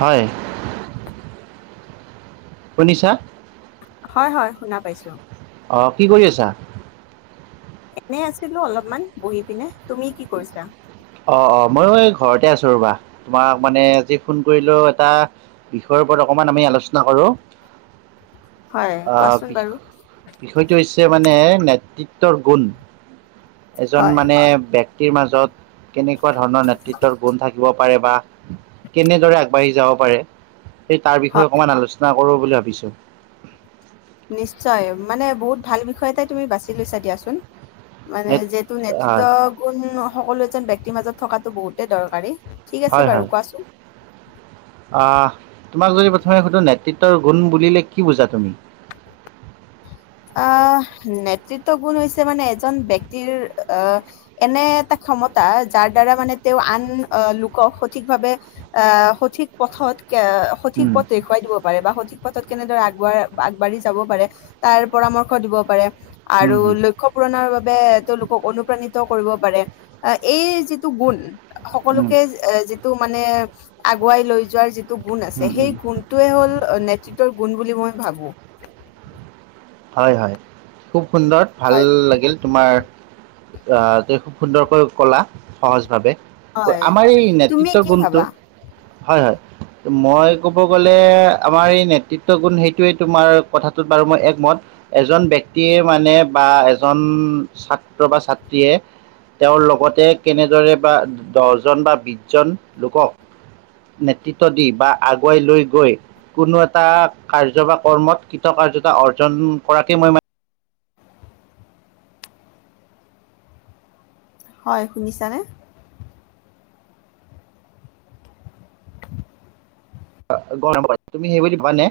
হয়। শুনিছা? হয় হয় শুনা পাইছো। অঁ কি কৰি আছা? এনে আছিলো অলপমান বহি পিনে তুমি কি কৰিছা। অঁ অঁ মইও ঘৰতে আছো ৰবা, তোমাক মানে আজি ফোন কৰিলেোও এটা বিষয়। ওপৰত অকমান আমি আলোচনা কৰো। হয় আহ কোৱাচোন বাৰু বিষয়টো হৈছে মানে। নেতৃত্বৰ গুণ, এজন হয় মানে ব্যক্তিৰ মাজত কেনেক' ধৰণৰ নেতৃত্বত গুণ থাকিব পাৰে বা, কেনেদৰে আগবাঢ়ি যাব পাৰে। সেই তাৰ বিষয়ে হয় অকমান আলোচনা কৰো বুলি ভাবিছো। নিশ্চয়, মানে বহুত ভাল বিষয়টাই তুমি বাছি লৈছা দিয়াচোন। মানে নে যিহেতু নেতৃত্ব হয় গুণ সকলো এজন ব্যক্তিৰ মাজত থকাটো বহুতে দৰকাৰী। ঠিক আছে হয় হয় বাৰু কোৱাচোন। আহ, তোমাক যদি প্ৰথমে সুধো নেতৃত্বৰ গুণ বুলিলে কি বুজা তুমি। অ, নেতৃত্ব গুণ হৈছে মানে এজন ব্যক্তিৰ অ এনে এটা। ক্ষমতা, যাৰ দ্বাৰা মানে তেওঁ আন লোকক সঠিক ভাৱে আহ সঠিক পথত। সঠিক উম পথ দেখুৱাই দিব পাৰে, বা সঠিক পথত কেনেদৰে আগবঢ় আগবাঢ়ি যাব পাৰে। তাৰ পৰামৰ্শ দিব পাৰে, উম আৰু উম লক্ষ্ পূৰণৰ বাবে তেওঁলোকক অনুপ্ৰাণিত। কৰিব পাৰে এই যিটো গুণ উম সকলোকে। মানে আগুৱাই লৈ যোৱাৰ যিটো গুণ উম আছে উম সেই গুণটোয়ে হ'ল নেতৃত্বৰ। গুণ বুলি মই ভাবোঁ। হয় হয়, খুব সুন্দৰ ভাল হয় লাগিল তোমাৰ। আহ, খুব সুন্দৰকৈ কলা সহজ ভাৱে। হয় আমাৰ এই তুমি নেতৃত্ব কি গুণটো, ভাবা? হয় হয়। মই ক'ব গ'লে আমাৰ এই নেতৃত্ব গুণ সেইটোোৱেই তোমাৰ কথাটোত বাৰু মই একমত। এজন ব্যক্তিয়ে মানে বা, এজন ছাত্ৰ বা ছাত্ৰীয়ে। তেওঁৰ লগতে কেনেদৰে বা দহজন বা বিশ জন লোকক। নেতৃত্ব দি, বা আগুৱাই লৈ গৈ। কোনো এটা কাৰ্য বা কৰ্মত কৃতকাৰ্যতা অৰ্জন কৰাকে মই মান। হয় শুনিছানে? তুমি সেইবুলি কোৱা নে।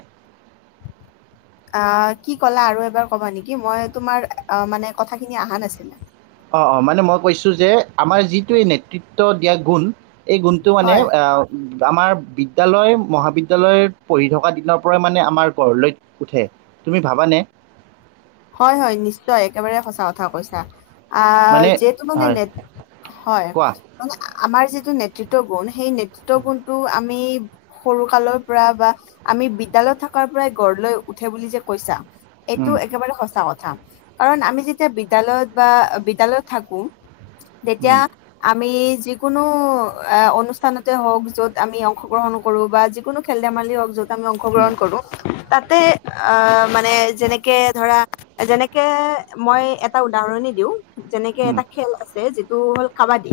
আহ কি ক'লা আৰু এবাৰ কবা নেকি, মই তোমাৰ মানে কথাখিনি অহা নাছিলে। অ অ, মানে মই কৈছো যে আমাৰ যিটোৱে নেতৃত্ব দিয়া গুণ। এই গুণটো মানে হয়, অ। আমাৰ বিদ্যালয় মহাবিদ্যালয়ত পঢ়ি থকা দিনৰ পৰাই মানে আমাৰ ঘৰলৈ উঠে। তুমি ভাবানে? হয় হয় নিশ্চয় একেবাৰে সঁচা কথা কৈছা আ মানে যিতটো মানে হয় নেত হয় কোৱা মানে আমাৰ যিটো নেতৃত্ব গুণ সেই নেতৃত্ব গুণটো আমি। সৰু কালৰ পৰা বা আমি বিদ্যয়ালয়ত থকাৰ পৰাই গঢ় লৈ উঠে বুলি যে কৈছা। এইটো উম, একেবাৰে কথা সঁচা কাৰণ আমি যেতিয়া বিদ্যালয়ত বা বিদ্যালয়ত থাকো তেতিয়া উম, আমি যিকোনো অনুষ্ঠানতে হওক য'ত আমি অংশগ্ৰহণ কৰোঁ বা যিকোনো খেল ধেমালি হওক য'ত উম, অংশগ্ৰহণ কৰো তাতে অ মানে যেনেকে ধৰা যেনেকে মই এটা উদাহৰণি দিওঁ যেনেকে উম, এটা খেল আছে তটো হ'ল কাবাডী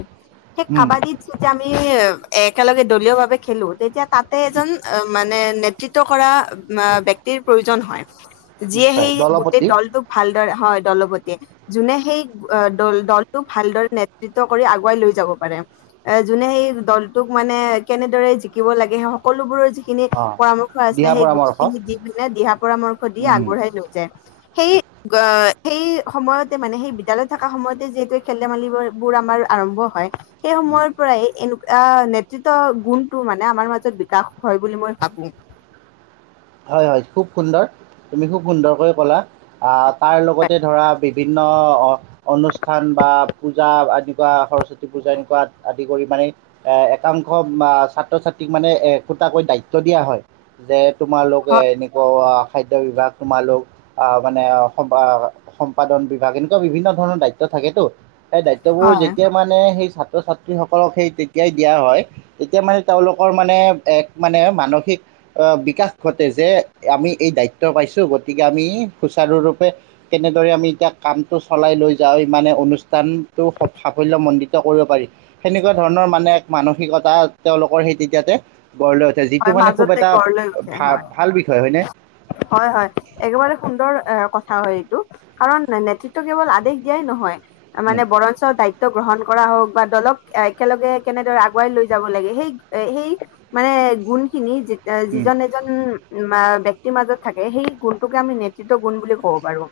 সেই উম, কাবাডীত যেতিয়া আমি একেলগে দলীয় ভাৱে খেলো তেতিয়া তাতে এজন মানে নেতৃত্ব কৰা ব্যক্তিৰ প্ৰয়োজন হয় যিয়ে নিশ্চয় সেই গোটেই দলপতি দলটোক ভাল হয় দলপতিয়ে যোনে সেই দ দলটোক ভালদৰে নেতৃত্ব কৰি আগুৱাই লৈ যাব। যোনে সেই দলটোক মানে কেনেদৰে জিকিব লাগে সকলোবোৰ যিখিনি অঁ পৰামৰ্শ আছে দিহা সেই গোটেই পৰামৰ্শ খিনি দি মানে দিহা পৰামৰ্শ দি আগবঢ়াই লৈ যায়। সেই হয়। সেই সময়তে মানে সেই বিদ্যালয়ত থকা সময়তে যিহেতু খেল ধেমালি বোৰ আমাৰ আৰম্ভ হয়। সেই সময়ৰ পৰাই এনেকা। এ নেতৃত্ব গুণটো মানে আমাৰ মাজত বিকাশ হয় বুলি মই ভাবো। হয় হয় খুব সুন্দৰ, তুমি খুব সুন্দৰকৈ কলা। তাৰ লগতে ধৰা বিভিন্ন অনুষ্ঠান বা পূজা এনেকুৱা, সৰস্বতী পূজা এনেকুৱা আদি কৰি মানে এ একাংশ ছাত্ৰ -ছাত্ৰীক মানে একোটাকৈ দায়িত্ব দিয়া হয়। যে, তোমালোকে হয় এনেকুৱা, খাদ্য বিভাগ, তোমালোক আহ মানে সম্পাদন বিভাগ, এনেকুৱা বিভিন্ন ধৰণৰ দায়িত্ব - থাকেটো। সেই দায়িত্ববোৰ হয় যেতিয়া মানে স- তো ছাত্ৰীসকলক সেই তেতিয়াই দিয়া হয়, তেতিয়া মানে তেওঁলোকৰ মানে এক মানে মানসিক বিকাশ, ঘটে। যে, আমি এই দায়িত্ব পাইছোঁ, গতিকে আমি সুচাৰুৰূপে কেনেদৰে আমি এতিয়া কামটো চলাই লৈ যাওঁ, মানে অনুষ্ঠানটো সাফল্য মণ্ডিত কৰিব পাৰি। সেনেকুৱা ধৰণৰ মানে এক মানসিকতা তেওঁলোকৰ সেই তেতিয়াতে গঢ় লৈ উঠে। যিটো হয় মানে খুব মাজতে এটা গঢ় লৈ উঠে ভা ভাল বিষয় হয়নে হয় হয়, একেবাৰে সুন্দৰ এ ক - হয় এইটো, কাৰণ নেতৃত্ব কেৱল আদেশ দিয়াই নহয় উম, মানে বৰঞ্চ দায়িত্ব- গ্ৰহণ কৰা হওক বা দলক একেলগে কেনেদৰে আগুৱাই লৈ যাব লাগে সেই সেই মানে গুণ খিনি উম, যিজন এজন, মাজত থাকে, সেই গুণটোকে আমি নেতৃত্ব গুণ বুলি ক'ব পাৰো।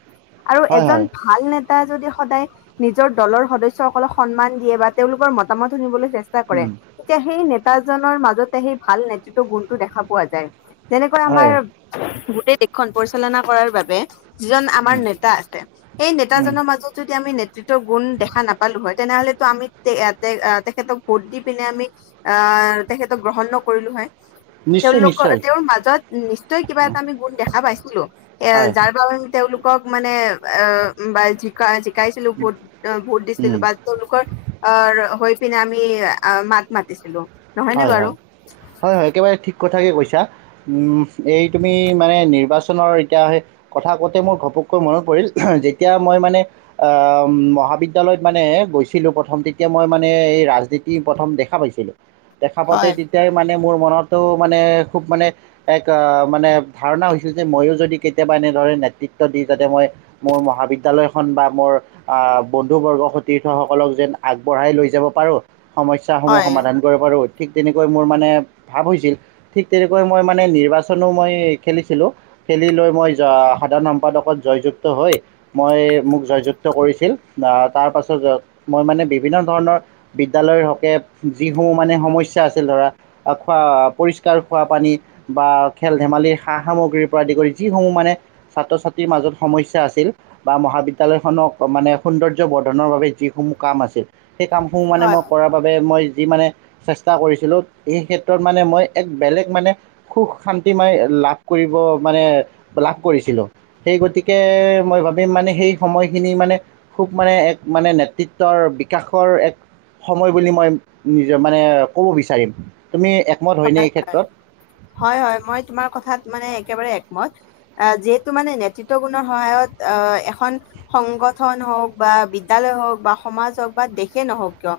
আৰু হয় এজন হয় ভাল ন- তাই যদি সদায় নিজৰ দলৰ সদস্যসকলক সন্মান দিয়ে বা তেওঁলোকৰ মতামত শুনিবলৈ, চেষ্টা কৰে। উম, তেতিয়া সেই নেতাজনৰ মাজতে সেই ভাল নেতৃত্ব গুণটো দেখা পোৱা যায়। যেনেকৈ হয় আমাৰ গোটেই দেশখন পৰিচালনা কৰাৰ বাবে, যিজন আমাৰ উম, নেতা আছে, সেই উম, নেতাজনৰ মাজত যদি আমি ন - গুণ দেখা নাপালো হয়, তেনেহলেতো আমি তে তেখেতক ভোট দি পিনে আমি আহ - তেখেতক গ্ৰহণ নকৰিলো হয়। নিশ্চয় তেওঁলোকৰ নিশ্চয় তেওঁৰ মাজত নিশ্চয় কিবা উম, এটা আমি গুণ দেখা পাইছিলোটো। এ হয় যাৰ বাবে তেওঁলোকক মানে আহ বা জিকা - শিকাইছিলো, ভোট ভোট দিছিলো উম, বা তেওঁলোকৰ আহ হৈ- পিনে আমি মাত মাতিছিলো। নহয়নে হয় বাৰু হয় হয় হয় একেবাৰে ঠিক - কথাকে কৈছা। এই তুমি মানে নিৰ্বাচনৰ এতিয়া সেই কথা কওঁতে মোৰ ঘপ- পকৈ মনত পৰিল, যেতিয়া মই মানে মহাবিদ্যালয়ত মানে গৈছিলোঁ প্ৰথম মই মানে ৰাজনীতি প্ৰথম দেখা পাইছিলোঁ, দেখা তাতে হয় কি - ম ম মান মান ম ম [unintelligible] নেতৃত্ব দি যাতে মই মোৰ মহাবিদ্য়ালয়খন বা মোৰ আহ বন্ধু বৰ্গৰ স- সকলক যেন আগবঢ়াই লৈ যাব পাৰো, সমস্যাসমূহ হয় সমাধান কৰিব পাৰো। ঠিক তেনেকৈ মোৰ মানে ভাৱ হৈছিল। ঠিক তেনেকৈ মই মানে নিৰ্বাচনো মই খেলিছিলোঁ। খেলি লৈ মই সাধাৰণ সম্পাদকত জয়যুক্ত হৈ মই মোক জয়যুক্ত কৰিছিল। তাৰপাছত মই মানে বিভিন্ন ধৰণৰ বিদ্যালয়ৰ হকে যিসমূহ মানে সম- ধ খ পৰিষ্কাৰ খোৱা পানী বা খেল -ধেমালী, সা -সামগ্ৰী পৰা, যিসমূহ মানে ছাত্ৰ ছাত্ৰীৰ মাজত সমস্যা আছিল বা মহাবিদালয়খনক মে সুন্দৰ- বৰ্ধনৰ বাবে যিসমূহ কাম আছিল, সেই কামসমূহ মানে হয় মই কৰাৰ বাবে মই যি মে- চষ্টা কৰিছিলোঁ। এই ক্ষেত্ৰত মানে মই এক বেলেগ মানে সুখ শান্তি মই লাভ কৰিব- মানে লাভ কৰিছিলোঁ। সেই গতিকে মই ভাবিম মানে সেই সময়খিনি মানে খুব- খুব মানে এক মানে নেতৃত্বৰ বিকাশৰ এক সময় বুলি মই নিজৰ মানে - ক'ব বিচাৰিম। তুমি একমত হয়নে এই ক্ষেত্ৰত? হয় হয় মই তোমাৰ কথাত মানে একেবাৰে একমত। যিহেতু মানে নেতৃত্ব গুণৰ সহায়ত অ এখন সংগঠন - হওক বা বিদ্যালয় হওক বা সমাজ হওক বা দেশে নহওক কিয়,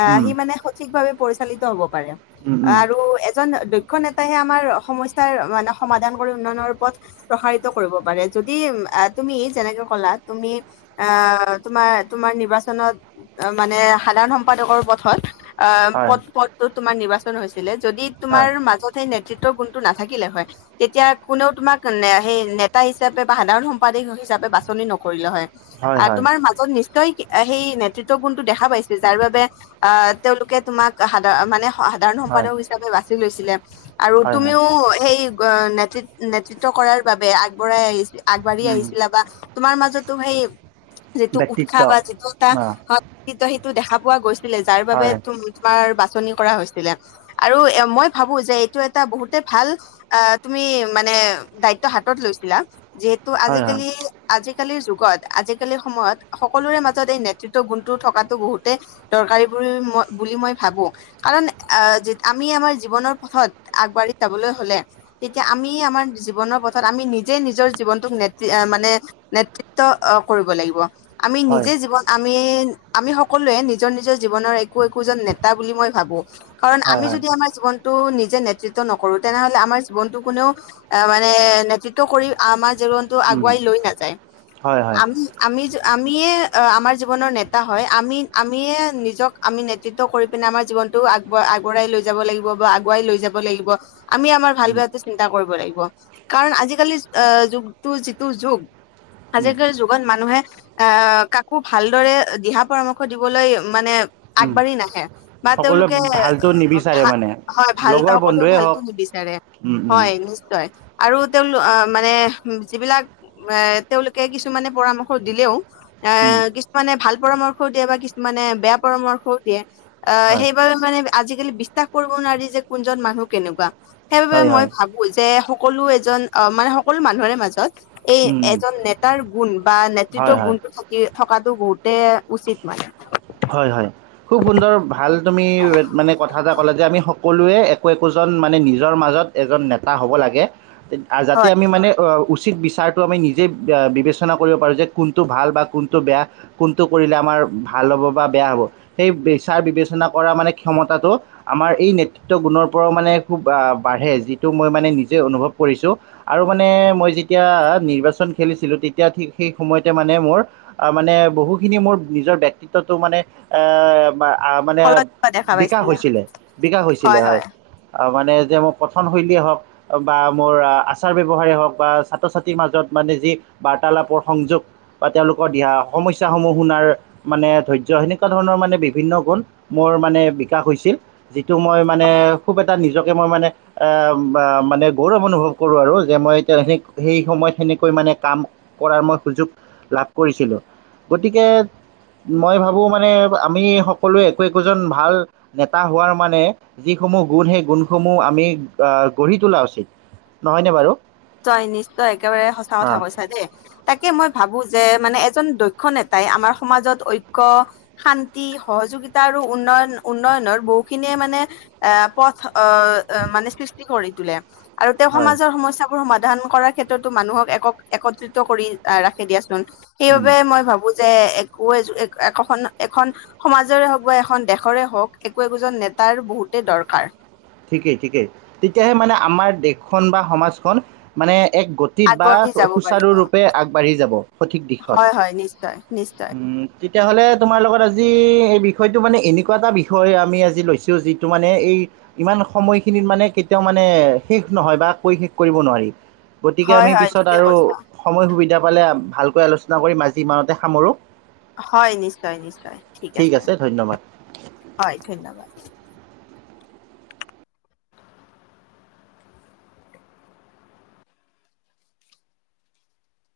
আহ উম, সি মানে সঠিক ভাৱে পৰিচালিত হব পাৰে। উম, উম, আৰু এজন নেতাহে আমাৰ সমস্যাৰ মানে সমাধান কৰি উন্নয়নৰ উপৰত প্ৰসাৰিত কৰিব পাৰে। যদি আহ তুমি যেনেকে কলা, তুমি অ তোমাৰ তোমাৰ নিৰ্বাচনত মানে সাধাৰণ সম্পাদকৰ পথত, অ হয় পথ পথটো তোমাৰ নিৰ্বাচন হৈছিলে। যদি তোমাৰ হয় মাজত সেই যিটো গুণটো নাথাকিলে হয় তেতিয়া কোনেও তোমাক নে সেই নেতা হিচাপে বা সাধাৰণ সম্পাদিক হিচাপে বাছনি নকৰিলে হয় হয় আ হয় তোমাৰ মাজত নি সেই নেতৃত্ব গুণতটো দেখা পাইছিল যাৰ বাবে আহ তেওঁলোকে তোমাক সাধাৰণ মানে সাধাৰণ হয় সম্পাদক হিচাপে বাচি লৈছিলে আৰু হয় হয় তুমিও সেই অ নেত নেতৃত্ব কৰাৰ বাবে আগবঢ়াই আহিছে আগবাঢ়ি উম, আহিছিলা বা তোমাৰ মাজতো সেই যিটো উৎসা ব্যক্তিত্ব বা যিটো তা অঁ হস্তিত্ব তটো দেখা পোৱা গৈছিলে যাৰ বাবে হয় তম তোমাৰ বাছনি কৰা হৈছিলে আৰু এ মই ভাবো যে এইটো এটা বহুতে ভাল আহ তুমি মানে দায়িত্ব সা হাতত লৈছিলা যিহেতু হয় হয় আজিকালি আজিক আজিকালিৰ যুগত আজিকালিৰ সময়ত সকলোৰে মাজত এই নেতৃত্ব গুণতো থকাটো বহুতে দৰকাৰী বো ম বুলি মই ভাবো কাৰণ আহ যিত আমি আমাৰ জীৱনৰ পথত আগবাঢ়ি যাবলৈ হলে তেতিয়া আমি আমাৰ জীৱনৰ পথত আমি নিজে নিজৰ জীৱনটোক নেত মানে নেতৃত্ব কৰিব লাগিব আমি হয় নিজে জীৱন আমি আমি সকলোৱে নিজৰ নিজৰ জীৱনৰ একো একোজন নেতা বুলি মই ভাবো কাৰণ হয় আমি হয় যদি আমাৰ জীৱনটো নিজ যে নেতৃত্ব নকৰো তেনেহলে আমাৰ জীৱনতটো কোনেও মানে নেতৃত্ব কৰি আমাৰ জীৱনটো উম, আগুৱাই লৈ নাযায় হয় হয় আমি আমি আমিয়ে আমাৰ জীৱনৰ নেতা হয় আমি আমিয়ে নিজক আমি নেতৃত্ব কৰি পিনে আমাৰ জীৱনতটো আগ বা আগুৱাই লৈ যাব লাগিব বা আগুৱাই লৈ যাব লাগিব আমি আমাৰ ভাল উম, বটো চিন্তা কৰিব লাগিব কাৰণ আজিকালি আহ যুগটো যিটো যুগ উম, আজিকালিৰ যুগত মানুহে আহ কাকো ভালদৰে দিহা পৰামৰ্শ দিবলৈ মানে উম। আগবাঢ়ি নাহে বা সকলোৱে তেওঁলোক ভ ভালটো নিবিচাৰে মানে হয় ভাল লগৰ সকলোৰে বন্ধুৱে হওক ভালতো নিবিচাৰে উম উম হয় নিশ্চয় আৰু তেওঁলোক মানে যিবিলাক এ তেওঁওলোকে কিছুমানে পৰামৰ্শ দিলেও এ উম কিছুমানে ভাল পৰামৰ্শও দিয়ে বা কিছুমানে বেয়া পৰামৰ্শও দিয়ে আহ হয় সেই আজিকালি বিশ্বাস কৰিব নোৱাৰি যে কোনজন মানুহ কেনেকুৱা সেইবাবে হয় হয় মই ভাবো যে সকলো এজন অ মানে সকলো মানুহৰে মাজত এই উম উম এজন নেতাৰ গুণ বা হয় নেতৃত্বৰ হয় গুণটো থাকি থকাতটো বহুতে উচিত মানে হয় হয় খুব সুন্দৰ ভাল তুমি মানে কথা এটা ক'লে যে আমি সকলোৱে একো একোজন মানে নিজৰ মাজত এজন নেতা হ'ব লাগে যাতে হয় আমি মানে অ উচিত বিচাৰটো আমি নিজেই বিবেচনা কৰিব পাৰোঁ যে কোনটো ভাল বা কোনটো বেয়া কোনটো কৰিলে আমাৰ মাৰ ভাল হ'ব বা বেয়া হ'ব সেই বিচাৰ বিবেচনা কৰা মানে ক্ষমতাটো আমাৰ এই নেতৃত্ব গুণৰ পৰাও মানে [unintelligible] খেলিছিলো তেতিয়া সেই সময় মানে মোৰ মানে বহু খিনি মোৰ নিজৰ ক্ষেত্ৰতো মানে এ মানে আ ফলত কিবা দেখা বিকাশ পাইছিলা হৈছিলে বিকাশ হৈছিলে হয় মানে যে মোৰ কথনশৈলীয়ে হওক বা মোৰ আচাৰ ব্যৱহাৰেেই হওক বা ছাত্ৰ ছাত্ৰীৰ মাজত মানে যি বাৰ্তালাপৰ সংযোগ বা তেওঁলোকৰ দিহা সমস্যাসমূহ শুনাৰ মানে ধৈৰ্য সেনেকুৱা ধৰণৰ মানে বিভিন্ন গুণ মোৰ মানে বিকাশ হৈছিল যিটো মই মানে খুব এ নিজকে মই মানে এ মানে আ গৌৰৱ অনুভৱ কৰো আৰু যে মই এতিয়া সেই সময় তেনেকৈ মানে কাম কৰা মই সুযোগ লাভ কৰিছিলো গতিকে মই ভাবোঁ মানে আমি সকলোৱে একো একোজন ভাল নেতা হোৱাৰ মানে যিসমূহ গুণ সেই গুণসমূহ আমি গঢ়ি তোলা উচিত নহয়নে বাৰু নিশ্চয় নিশ্চয় একেবাৰে সঁচা কথা অঁ কৈছা দেই তাকে মই ভাবো যে মানে এজন দক্ষ নেতাই আমাৰ সমাজত ঐক্য শান্তি সহযোগিতা আৰু উন্নয়ন উন্ন খনৰ বহু খিনিয়ে মানে পদ অ মানে সৃষ্টি কৰি তোলে আৰু তেওঁ হয় সমাজৰ সমস্যা সমাধান কৰাৰ ক্ষেত্ৰতো মানুহক একক একত্ৰিত কৰি আহ ৰাখি দিয়াচোন। উম, সেইবাবে মই ভাবো যে এক একোখন এখন সমাজৰে হওক বা এখন দেশৰে হওক একো একোজন নেতা তাৰ বহুতে দৰকাৰ। ঠিকেই ঠিকেই। তেতিয়াহে মানে আমাৰ দেশখন বা সমাজখন মানে এক গতিত বা আগবাঢ়ি যাব পাৰিব সুচাৰুৰূপে আগবাঢ়ি যাব সঠিক দিশত হয় হয় নিশ্চয় নিশ্চয়। উ তেতিয়াহ'লে তোমাৰ লগত আজি এই বিষয়টো মানে এনেকুৱা এটা বিষয় আমি আজি লৈছো যিটো মানে এই ইমান সময়খিনিত মানে কেতিয়াও মানে শেষ নহয় বা কৈ শেষ কৰিব নোৱাৰি। গতিকে হয় আমি হয় পিছত ঠিকে আৰু কৈছা সময় সুবিধা পালে ভালকৈ আলোচনা কৰিম আজি ইমানতে সামৰোঁ। হয় নিশ্চয় নিশ্চয় ঠিক আছে। হয় ধন্যবাদ।